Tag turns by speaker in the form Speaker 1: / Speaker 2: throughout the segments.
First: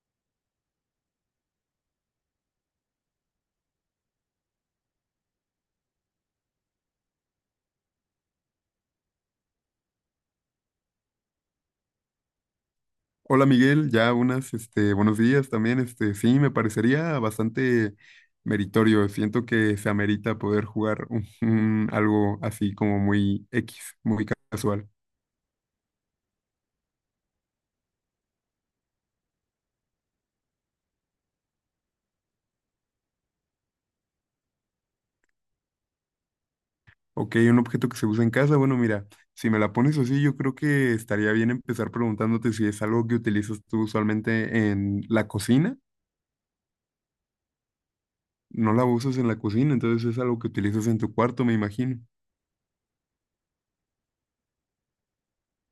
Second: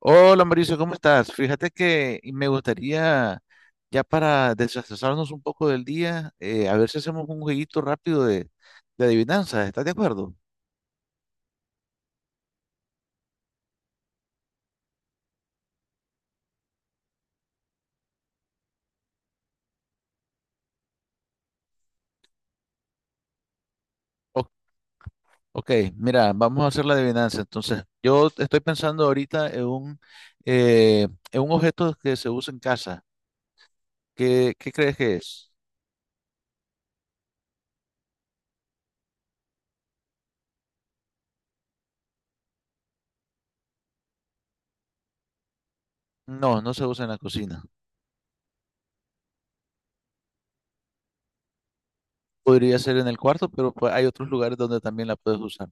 Speaker 1: Hola Mauricio, ¿cómo estás? Fíjate que me gustaría, ya para desestresarnos un poco del día, a ver si hacemos un jueguito rápido de adivinanzas. ¿Estás de acuerdo?
Speaker 2: Hola Miguel, ya unas, buenos días también, sí, me parecería bastante meritorio, siento que se amerita poder jugar un algo así como muy X, muy
Speaker 1: O-
Speaker 2: casual.
Speaker 1: ok, mira, vamos a hacer la adivinanza. Entonces, yo estoy pensando ahorita en en un objeto que se usa en casa. ¿Qué crees que es?
Speaker 2: Ok, un objeto que se usa en casa, bueno, mira, si me la pones así, yo creo que estaría bien empezar preguntándote si es algo que utilizas tú usualmente en la cocina,
Speaker 1: No, no se usa en la cocina.
Speaker 2: no la usas en la cocina, entonces es algo que utilizas en tu cuarto, me imagino.
Speaker 1: Podría ser en el cuarto, pero pues, hay otros lugares donde también la puedes usar.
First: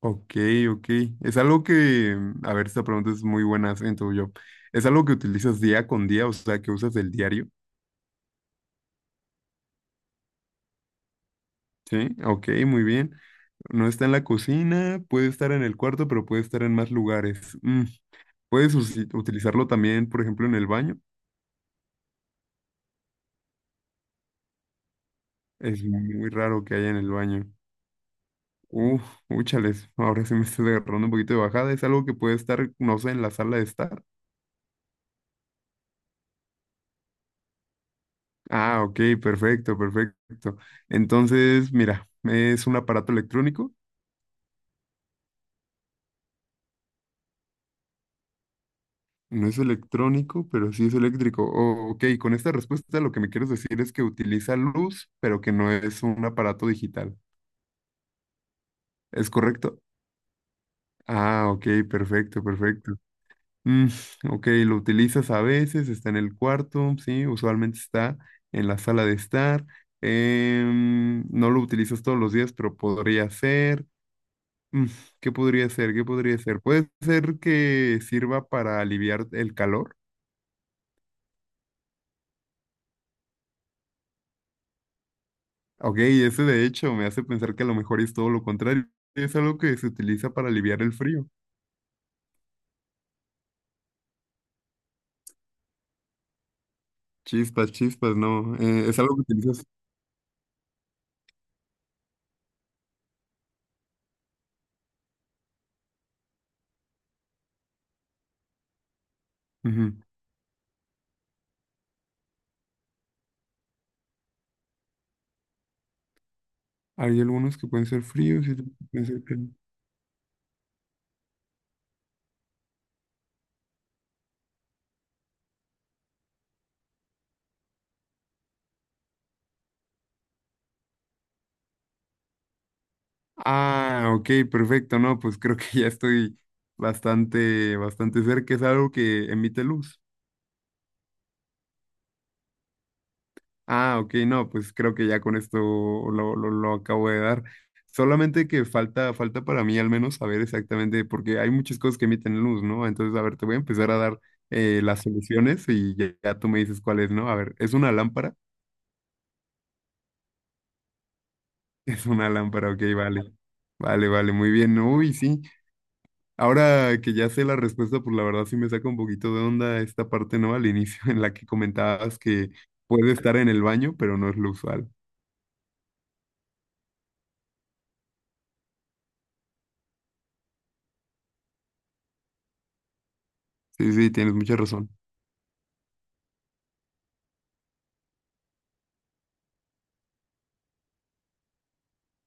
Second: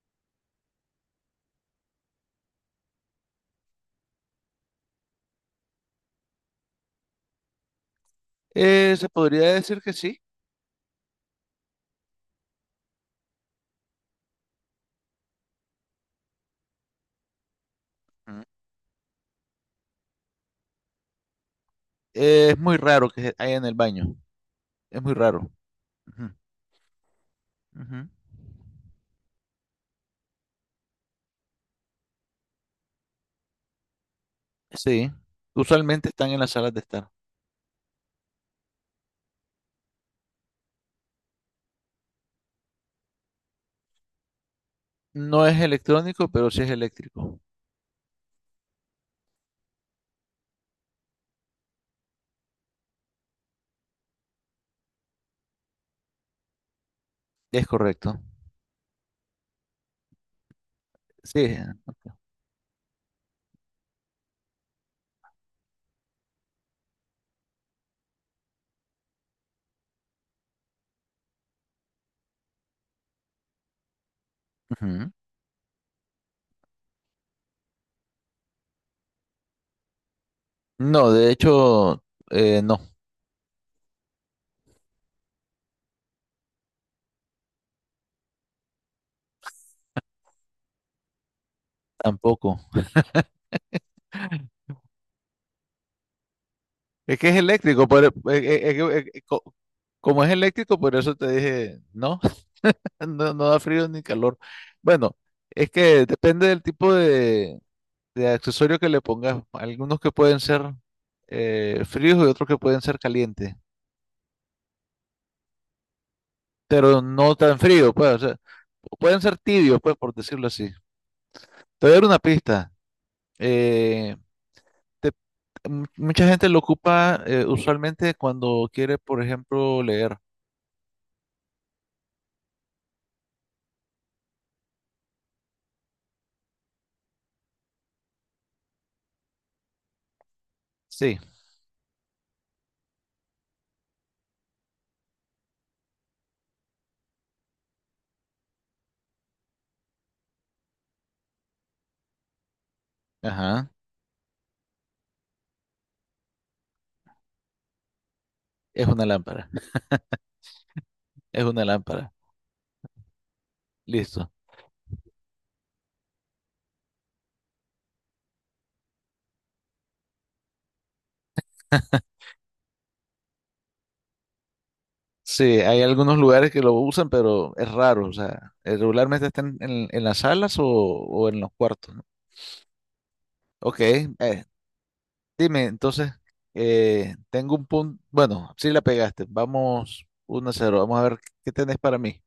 Speaker 2: Ok, ok. Es algo que, a ver, esta pregunta es muy buena, siento yo. ¿Es algo que utilizas día con día, o sea, que usas del diario?
Speaker 1: Se podría decir que sí.
Speaker 2: Sí, ok, muy bien. No está en la cocina, puede estar en el cuarto, pero puede estar en más lugares.
Speaker 1: Ujú.
Speaker 2: Puedes utilizarlo también, por ejemplo, en el baño.
Speaker 1: Es muy raro que haya en el baño. Es muy raro.
Speaker 2: Es muy
Speaker 1: Ujú,
Speaker 2: raro que haya en el baño.
Speaker 1: ujú.
Speaker 2: Uf, úchales, ahora sí me estoy agarrando un poquito de bajada. Es algo que puede estar, no sé, en la sala de estar.
Speaker 1: Sí, usualmente están en las salas de estar.
Speaker 2: Ah, ok, perfecto, perfecto. Entonces, mira, es un aparato electrónico.
Speaker 1: No es electrónico, pero sí es eléctrico.
Speaker 2: No es electrónico, pero sí es eléctrico. Oh, ok, con esta respuesta lo que me quieres decir es que utiliza luz, pero que no es un aparato digital.
Speaker 1: Es correcto.
Speaker 2: ¿Es correcto?
Speaker 1: Sí.
Speaker 2: Ah, ok, perfecto, perfecto. Mm, ok, lo utilizas a veces, está en el cuarto, sí, usualmente está en la sala de estar. No lo utilizas todos los días, pero podría ser. Mm,
Speaker 1: Ujú.
Speaker 2: ¿Qué podría ser? ¿Qué podría ser? Puede ser que sirva para aliviar el calor.
Speaker 1: No, de hecho, no,
Speaker 2: Ok, eso de hecho me hace pensar que a lo mejor es todo lo contrario. Es algo que se utiliza para aliviar el frío.
Speaker 1: tampoco. Es que es
Speaker 2: Chispas,
Speaker 1: eléctrico,
Speaker 2: chispas, no. Es algo que utilizas.
Speaker 1: como es eléctrico, por eso te dije, no, no, no da frío ni calor. Bueno, es que depende del tipo de accesorio que le pongas.
Speaker 2: Ujú.
Speaker 1: Algunos que pueden ser fríos y otros que pueden ser calientes. Pero
Speaker 2: Hay
Speaker 1: no
Speaker 2: algunos
Speaker 1: tan
Speaker 2: que pueden
Speaker 1: frío,
Speaker 2: ser
Speaker 1: pues, o sea,
Speaker 2: fríos y otros que pueden
Speaker 1: pueden
Speaker 2: ser
Speaker 1: ser
Speaker 2: cálidos.
Speaker 1: tibios, pues, por decirlo así. Te voy a dar una pista. Eh, te- Mucha gente lo ocupa usualmente cuando quiere, por ejemplo, leer.
Speaker 2: Ah, ok, perfecto. No, pues creo que ya estoy bastante, bastante cerca. Es algo que emite luz.
Speaker 1: Sí,
Speaker 2: Ah, ok, no, pues creo que ya con esto lo acabo de dar. Solamente que falta, falta para mí al menos saber exactamente, porque hay muchas cosas que emiten luz, ¿no? Entonces, a ver, te voy a
Speaker 1: ajá,
Speaker 2: empezar a dar las soluciones y ya, ya tú me dices cuál es, ¿no? A ver, ¿es una lámpara?
Speaker 1: es una lámpara, es una
Speaker 2: Es
Speaker 1: lámpara,
Speaker 2: una lámpara, ok, vale. Vale,
Speaker 1: listo.
Speaker 2: vale, muy bien. Uy, sí. Ahora que ya sé la respuesta, pues la verdad sí me saca un poquito de onda esta parte, ¿no? Al inicio en la que comentabas que puede estar en el baño, pero no es lo usual.
Speaker 1: Sí, hay algunos lugares que lo usan, pero es raro, o sea, regularmente están en las salas o en los cuartos, ¿no? Ok,
Speaker 2: Sí, sí, tienes mucha razón.
Speaker 1: dime, entonces, tengo un punto. Bueno, sí la pegaste. Vamos uno a 0. Vamos a ver qué tenés para mí.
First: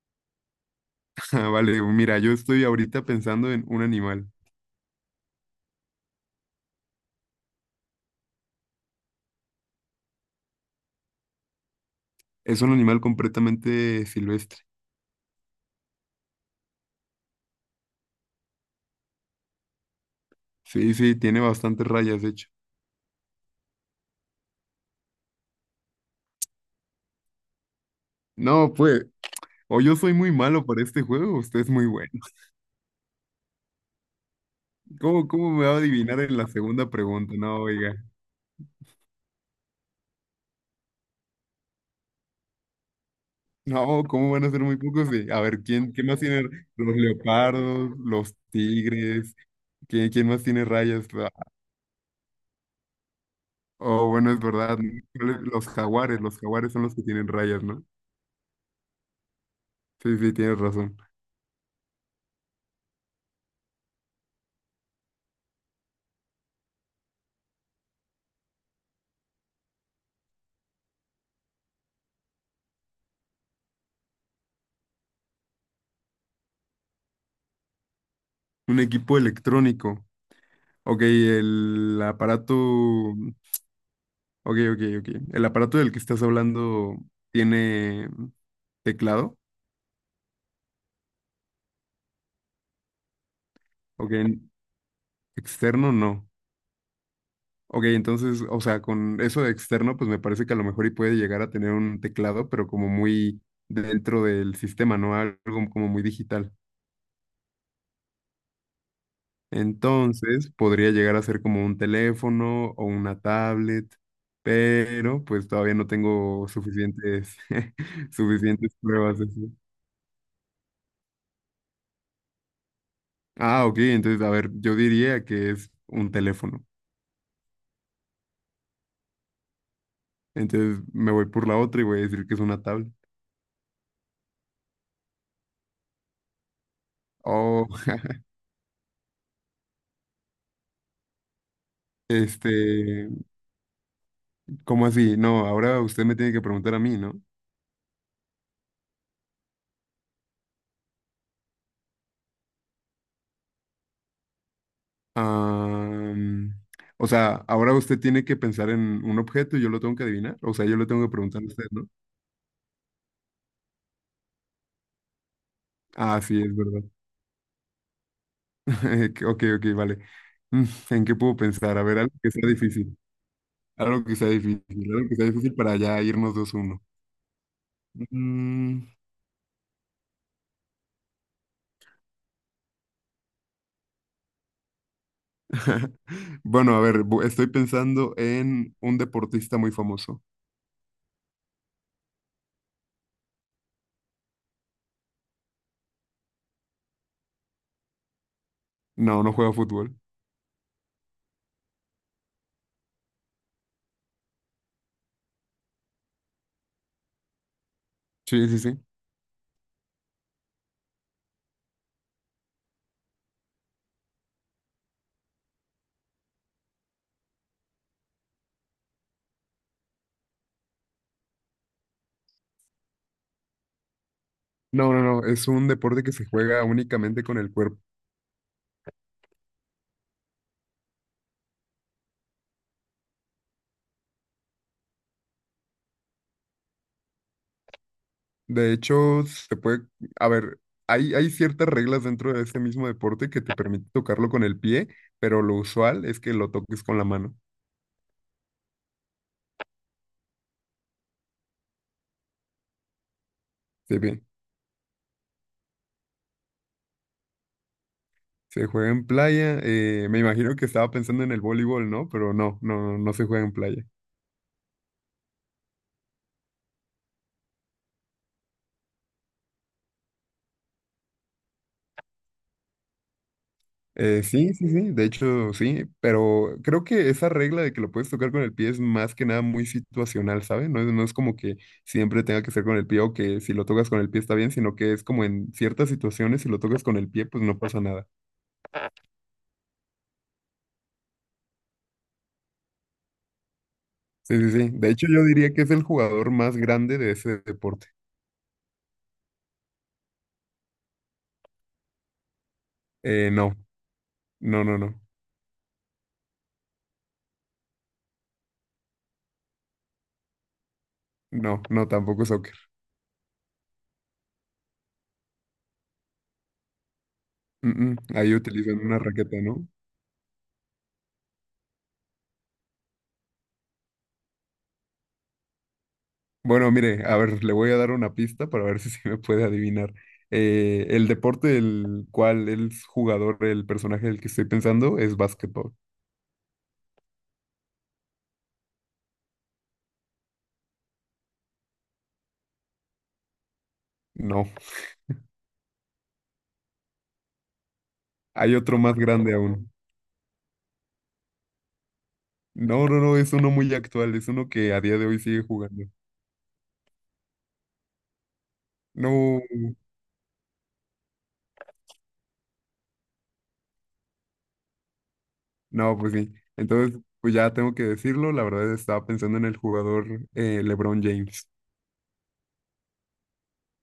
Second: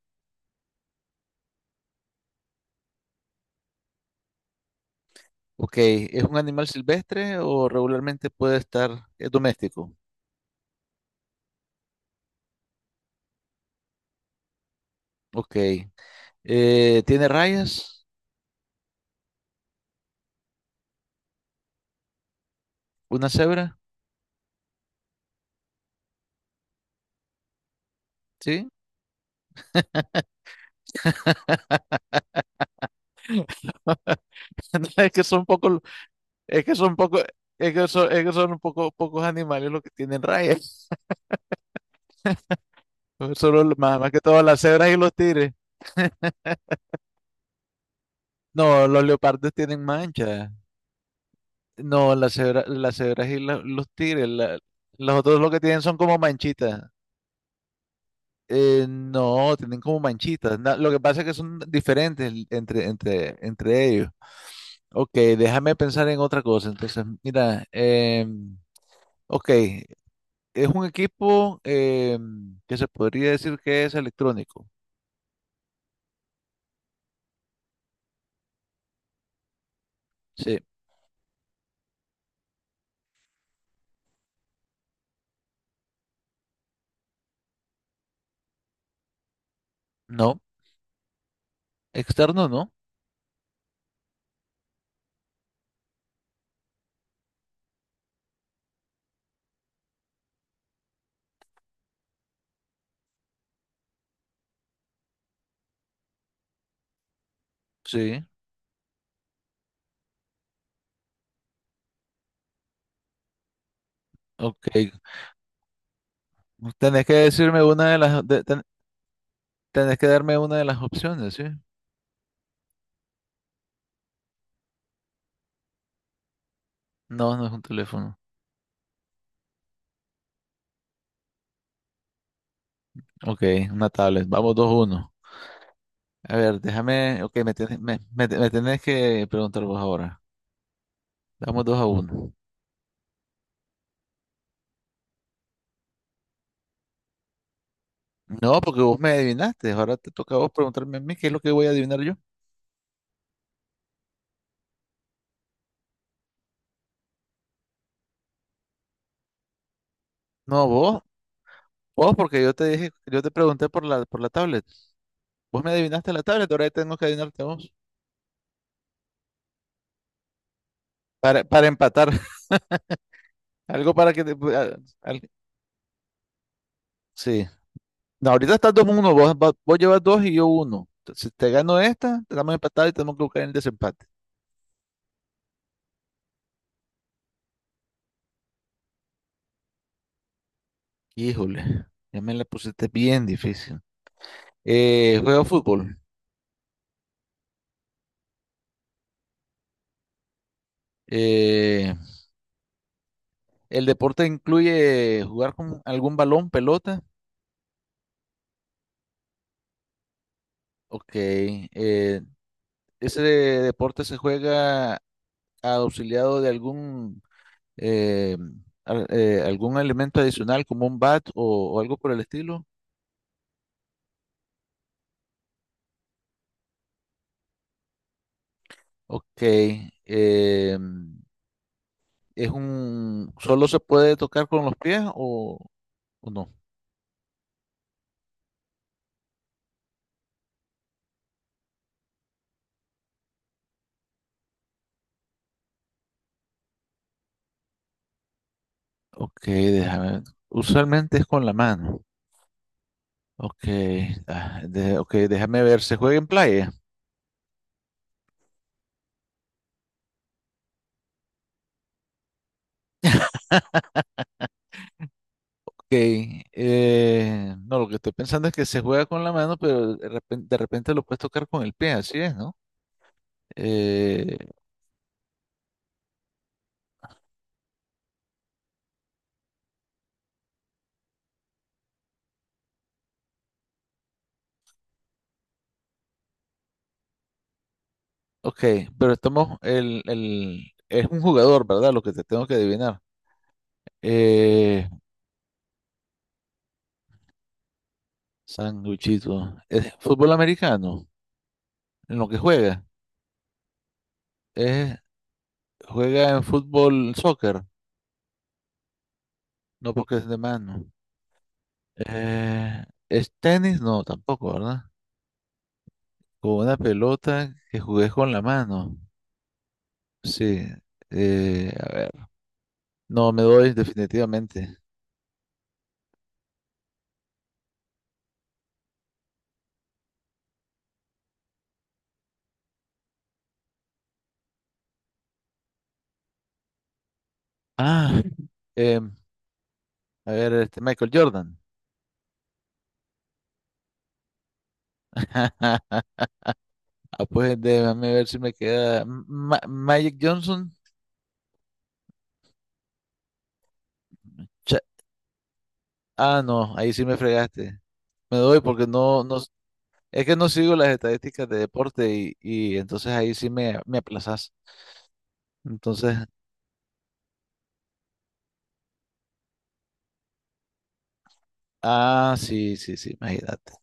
Speaker 2: Ah, vale, mira, yo estoy ahorita pensando en un animal.
Speaker 1: Ok, ¿es un animal silvestre o regularmente puede estar es doméstico?
Speaker 2: Es un animal completamente silvestre.
Speaker 1: Ok, ¿tiene rayas?
Speaker 2: Sí, sí, tiene bastantes rayas, de hecho.
Speaker 1: ¿Una cebra? ¿Sí?
Speaker 2: No, pues, o yo soy muy malo para este juego, o usted es muy bueno.
Speaker 1: Es que son
Speaker 2: Cómo me va a
Speaker 1: pocos,
Speaker 2: adivinar en la
Speaker 1: es que
Speaker 2: segunda
Speaker 1: son pocos,
Speaker 2: pregunta? No, oiga.
Speaker 1: es que son un poco, pocos animales los que tienen rayas. Solo,
Speaker 2: No,
Speaker 1: más que
Speaker 2: ¿cómo
Speaker 1: todas
Speaker 2: van a
Speaker 1: las
Speaker 2: ser muy
Speaker 1: cebras y
Speaker 2: pocos?
Speaker 1: los
Speaker 2: Sí, a
Speaker 1: tigres.
Speaker 2: ver, quién más tiene los leopardos, los
Speaker 1: No, los
Speaker 2: tigres?
Speaker 1: leopardos tienen
Speaker 2: Quién más
Speaker 1: manchas.
Speaker 2: tiene rayas? Ah,
Speaker 1: No, las cebras y los
Speaker 2: oh,
Speaker 1: tigres,
Speaker 2: bueno, es verdad. ¿No?
Speaker 1: los otros lo que tienen son como
Speaker 2: Los jaguares
Speaker 1: manchitas.
Speaker 2: son los que tienen rayas, ¿no?
Speaker 1: No, tienen como
Speaker 2: Sí, sí,
Speaker 1: manchitas.
Speaker 2: tienes
Speaker 1: Lo
Speaker 2: razón.
Speaker 1: que pasa es que son diferentes entre ellos. Ok, déjame pensar en otra cosa. Entonces, mira, em, ok, es un equipo em, que se podría decir que es electrónico.
Speaker 2: Un equipo electrónico.
Speaker 1: Sí,
Speaker 2: Ok, el aparato. Ok, ok. El aparato del que estás hablando tiene teclado.
Speaker 1: no, externo no.
Speaker 2: Ok, externo no. Ok, entonces, o sea, con eso de externo, pues me parece que a lo mejor y puede llegar a tener un teclado, pero como muy dentro del sistema, ¿no? Algo como muy digital.
Speaker 1: Sí,
Speaker 2: Entonces, podría llegar a ser como un teléfono o una tablet,
Speaker 1: ok.
Speaker 2: pero pues todavía no tengo
Speaker 1: Tenés que
Speaker 2: suficientes,
Speaker 1: decirme una de
Speaker 2: suficientes pruebas. De eso.
Speaker 1: tenés que darme una de las opciones, ¿sí?
Speaker 2: Ah, ok, entonces, a ver, yo diría que es un teléfono.
Speaker 1: No, no es un teléfono.
Speaker 2: Entonces me voy por la otra y voy a decir que es una tablet.
Speaker 1: Ok, una tablet. Vamos 2 uno. A ver, déjame. Ok,
Speaker 2: Oh,
Speaker 1: me tenés que preguntar vos ahora. Vamos dos a uno.
Speaker 2: este, ¿cómo así? No, ahora usted me tiene que preguntar a mí, ¿no?
Speaker 1: No, porque vos me adivinaste. Ahora te toca a vos preguntarme a mí qué es lo que voy a adivinar yo.
Speaker 2: Ah, o sea, ahora usted tiene que pensar en un objeto y yo lo tengo que adivinar. O sea,
Speaker 1: No,
Speaker 2: yo le
Speaker 1: vos.
Speaker 2: tengo que preguntar a usted, ¿no?
Speaker 1: Vos, porque yo te pregunté por por la tablet. Vos me adivinaste
Speaker 2: Ah,
Speaker 1: la
Speaker 2: sí,
Speaker 1: tablet,
Speaker 2: es
Speaker 1: ahora
Speaker 2: verdad.
Speaker 1: tengo que adivinarte a vos.
Speaker 2: Que- Ok, ok, vale. Mm, ¿en qué puedo
Speaker 1: Para
Speaker 2: pensar? A ver,
Speaker 1: empatar.
Speaker 2: algo que sea difícil.
Speaker 1: Algo
Speaker 2: Algo
Speaker 1: para
Speaker 2: que
Speaker 1: que
Speaker 2: sea
Speaker 1: te.
Speaker 2: difícil, algo que
Speaker 1: Al-
Speaker 2: sea difícil para ya irnos 2-1.
Speaker 1: sí. No, ahorita estás 2 uno. Vos llevas 2 y yo 1. Si te gano esta, estamos empatados y tenemos que buscar el desempate.
Speaker 2: Bueno, a ver, estoy pensando en un deportista muy famoso.
Speaker 1: Híjole, ya me la pusiste bien difícil. Juego fútbol.
Speaker 2: No, no juega fútbol.
Speaker 1: Eh, ¿El deporte incluye jugar con algún balón, pelota?
Speaker 2: Sí, sí, sí.
Speaker 1: Ok. ¿Ese deporte se juega auxiliado de eh, algún elemento adicional como un bat o algo por el estilo?
Speaker 2: No, no, no, es un deporte que se juega únicamente con el cuerpo.
Speaker 1: Ok. eh, ¿Es un, solo se puede tocar con los pies o no?
Speaker 2: De hecho, se puede, a ver, hay ciertas reglas dentro de este mismo deporte que te permite tocarlo con el pie, pero lo usual es que lo toques con la mano.
Speaker 1: Ok, déjame ver. Usualmente es con la mano. Ok,
Speaker 2: Sí, bien.
Speaker 1: ok, déjame ver, ¿se juega en playa?
Speaker 2: Se juega en playa. Me imagino que estaba pensando en el voleibol, ¿no? Pero no, no no se juega en playa.
Speaker 1: Ok, no, lo que estoy pensando es que se juega con la mano, pero de repente, lo puedes tocar con el pie, así es, ¿no? Eh,
Speaker 2: Sí, sí, sí, de hecho sí, pero creo que esa regla de que lo puedes tocar con el pie es más que nada muy situacional, ¿sabes? No es como que siempre tenga que ser con el pie o que si lo tocas con el pie está bien, sino que es como en ciertas situaciones si lo tocas con el pie pues no pasa nada.
Speaker 1: ok, pero estamos, es un jugador, ¿verdad? Lo que te tengo que adivinar.
Speaker 2: Sí, sí, sí,
Speaker 1: Eh,
Speaker 2: de hecho yo diría que es el jugador más grande de ese deporte.
Speaker 1: sanguchito, ¿es fútbol americano? En lo que juega,
Speaker 2: No, no, no,
Speaker 1: ¿Es-
Speaker 2: no,
Speaker 1: ¿juega en fútbol, soccer, no porque es de mano?
Speaker 2: no, tampoco es soccer.
Speaker 1: Eh, ¿Es tenis? No, tampoco, ¿verdad? Con una pelota que jugué con
Speaker 2: Ahí
Speaker 1: la
Speaker 2: utilizan
Speaker 1: mano.
Speaker 2: una raqueta, ¿no?
Speaker 1: Sí. Eh, a ver. No, me doy definitivamente.
Speaker 2: Bueno, mire, a ver, le voy a dar una pista para ver si se me puede adivinar. El deporte del cual el jugador, el personaje del que estoy pensando, es básquetbol.
Speaker 1: Ah, em, a ver, este Michael Jordan.
Speaker 2: No,
Speaker 1: Ah, pues déjame ver si me
Speaker 2: hay otro más
Speaker 1: queda.
Speaker 2: grande aún.
Speaker 1: Magic Johnson.
Speaker 2: No, no, no, es uno muy actual, es uno que
Speaker 1: Cha-
Speaker 2: a día de hoy sigue jugando.
Speaker 1: ah, no, ahí sí me fregaste. Me doy porque no, no,
Speaker 2: No,
Speaker 1: es que no sigo las estadísticas de deporte y entonces ahí sí me aplazas.
Speaker 2: no, pues
Speaker 1: Entonces,
Speaker 2: sí. Entonces, pues ya tengo que decirlo, la verdad estaba pensando en el jugador LeBron James.
Speaker 1: ah, sí, sí, sí, imagínate.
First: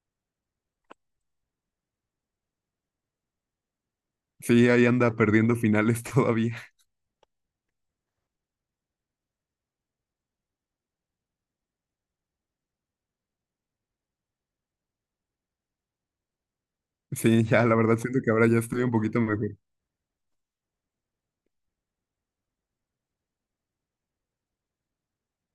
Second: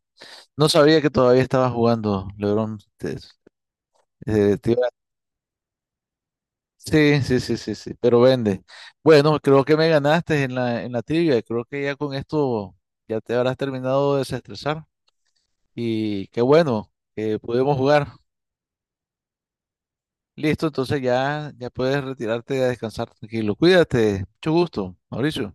Speaker 1: No sabía que todavía estaba jugando, LeBron. Te,
Speaker 2: Sí,
Speaker 1: te
Speaker 2: ahí
Speaker 1: iba.
Speaker 2: anda perdiendo finales todavía.
Speaker 1: Sí, sí, sí, sí, sí, pero vende. Bueno, creo que me ganaste en en la trivia. Creo que ya con esto ya te habrás terminado de desestresar. Y qué bueno que
Speaker 2: Sí, ya, la
Speaker 1: pudimos
Speaker 2: verdad
Speaker 1: jugar.
Speaker 2: siento que ahora ya estoy un poquito mejor.
Speaker 1: Listo, entonces ya, ya puedes retirarte a descansar tranquilo. Cuídate, mucho gusto, Mauricio.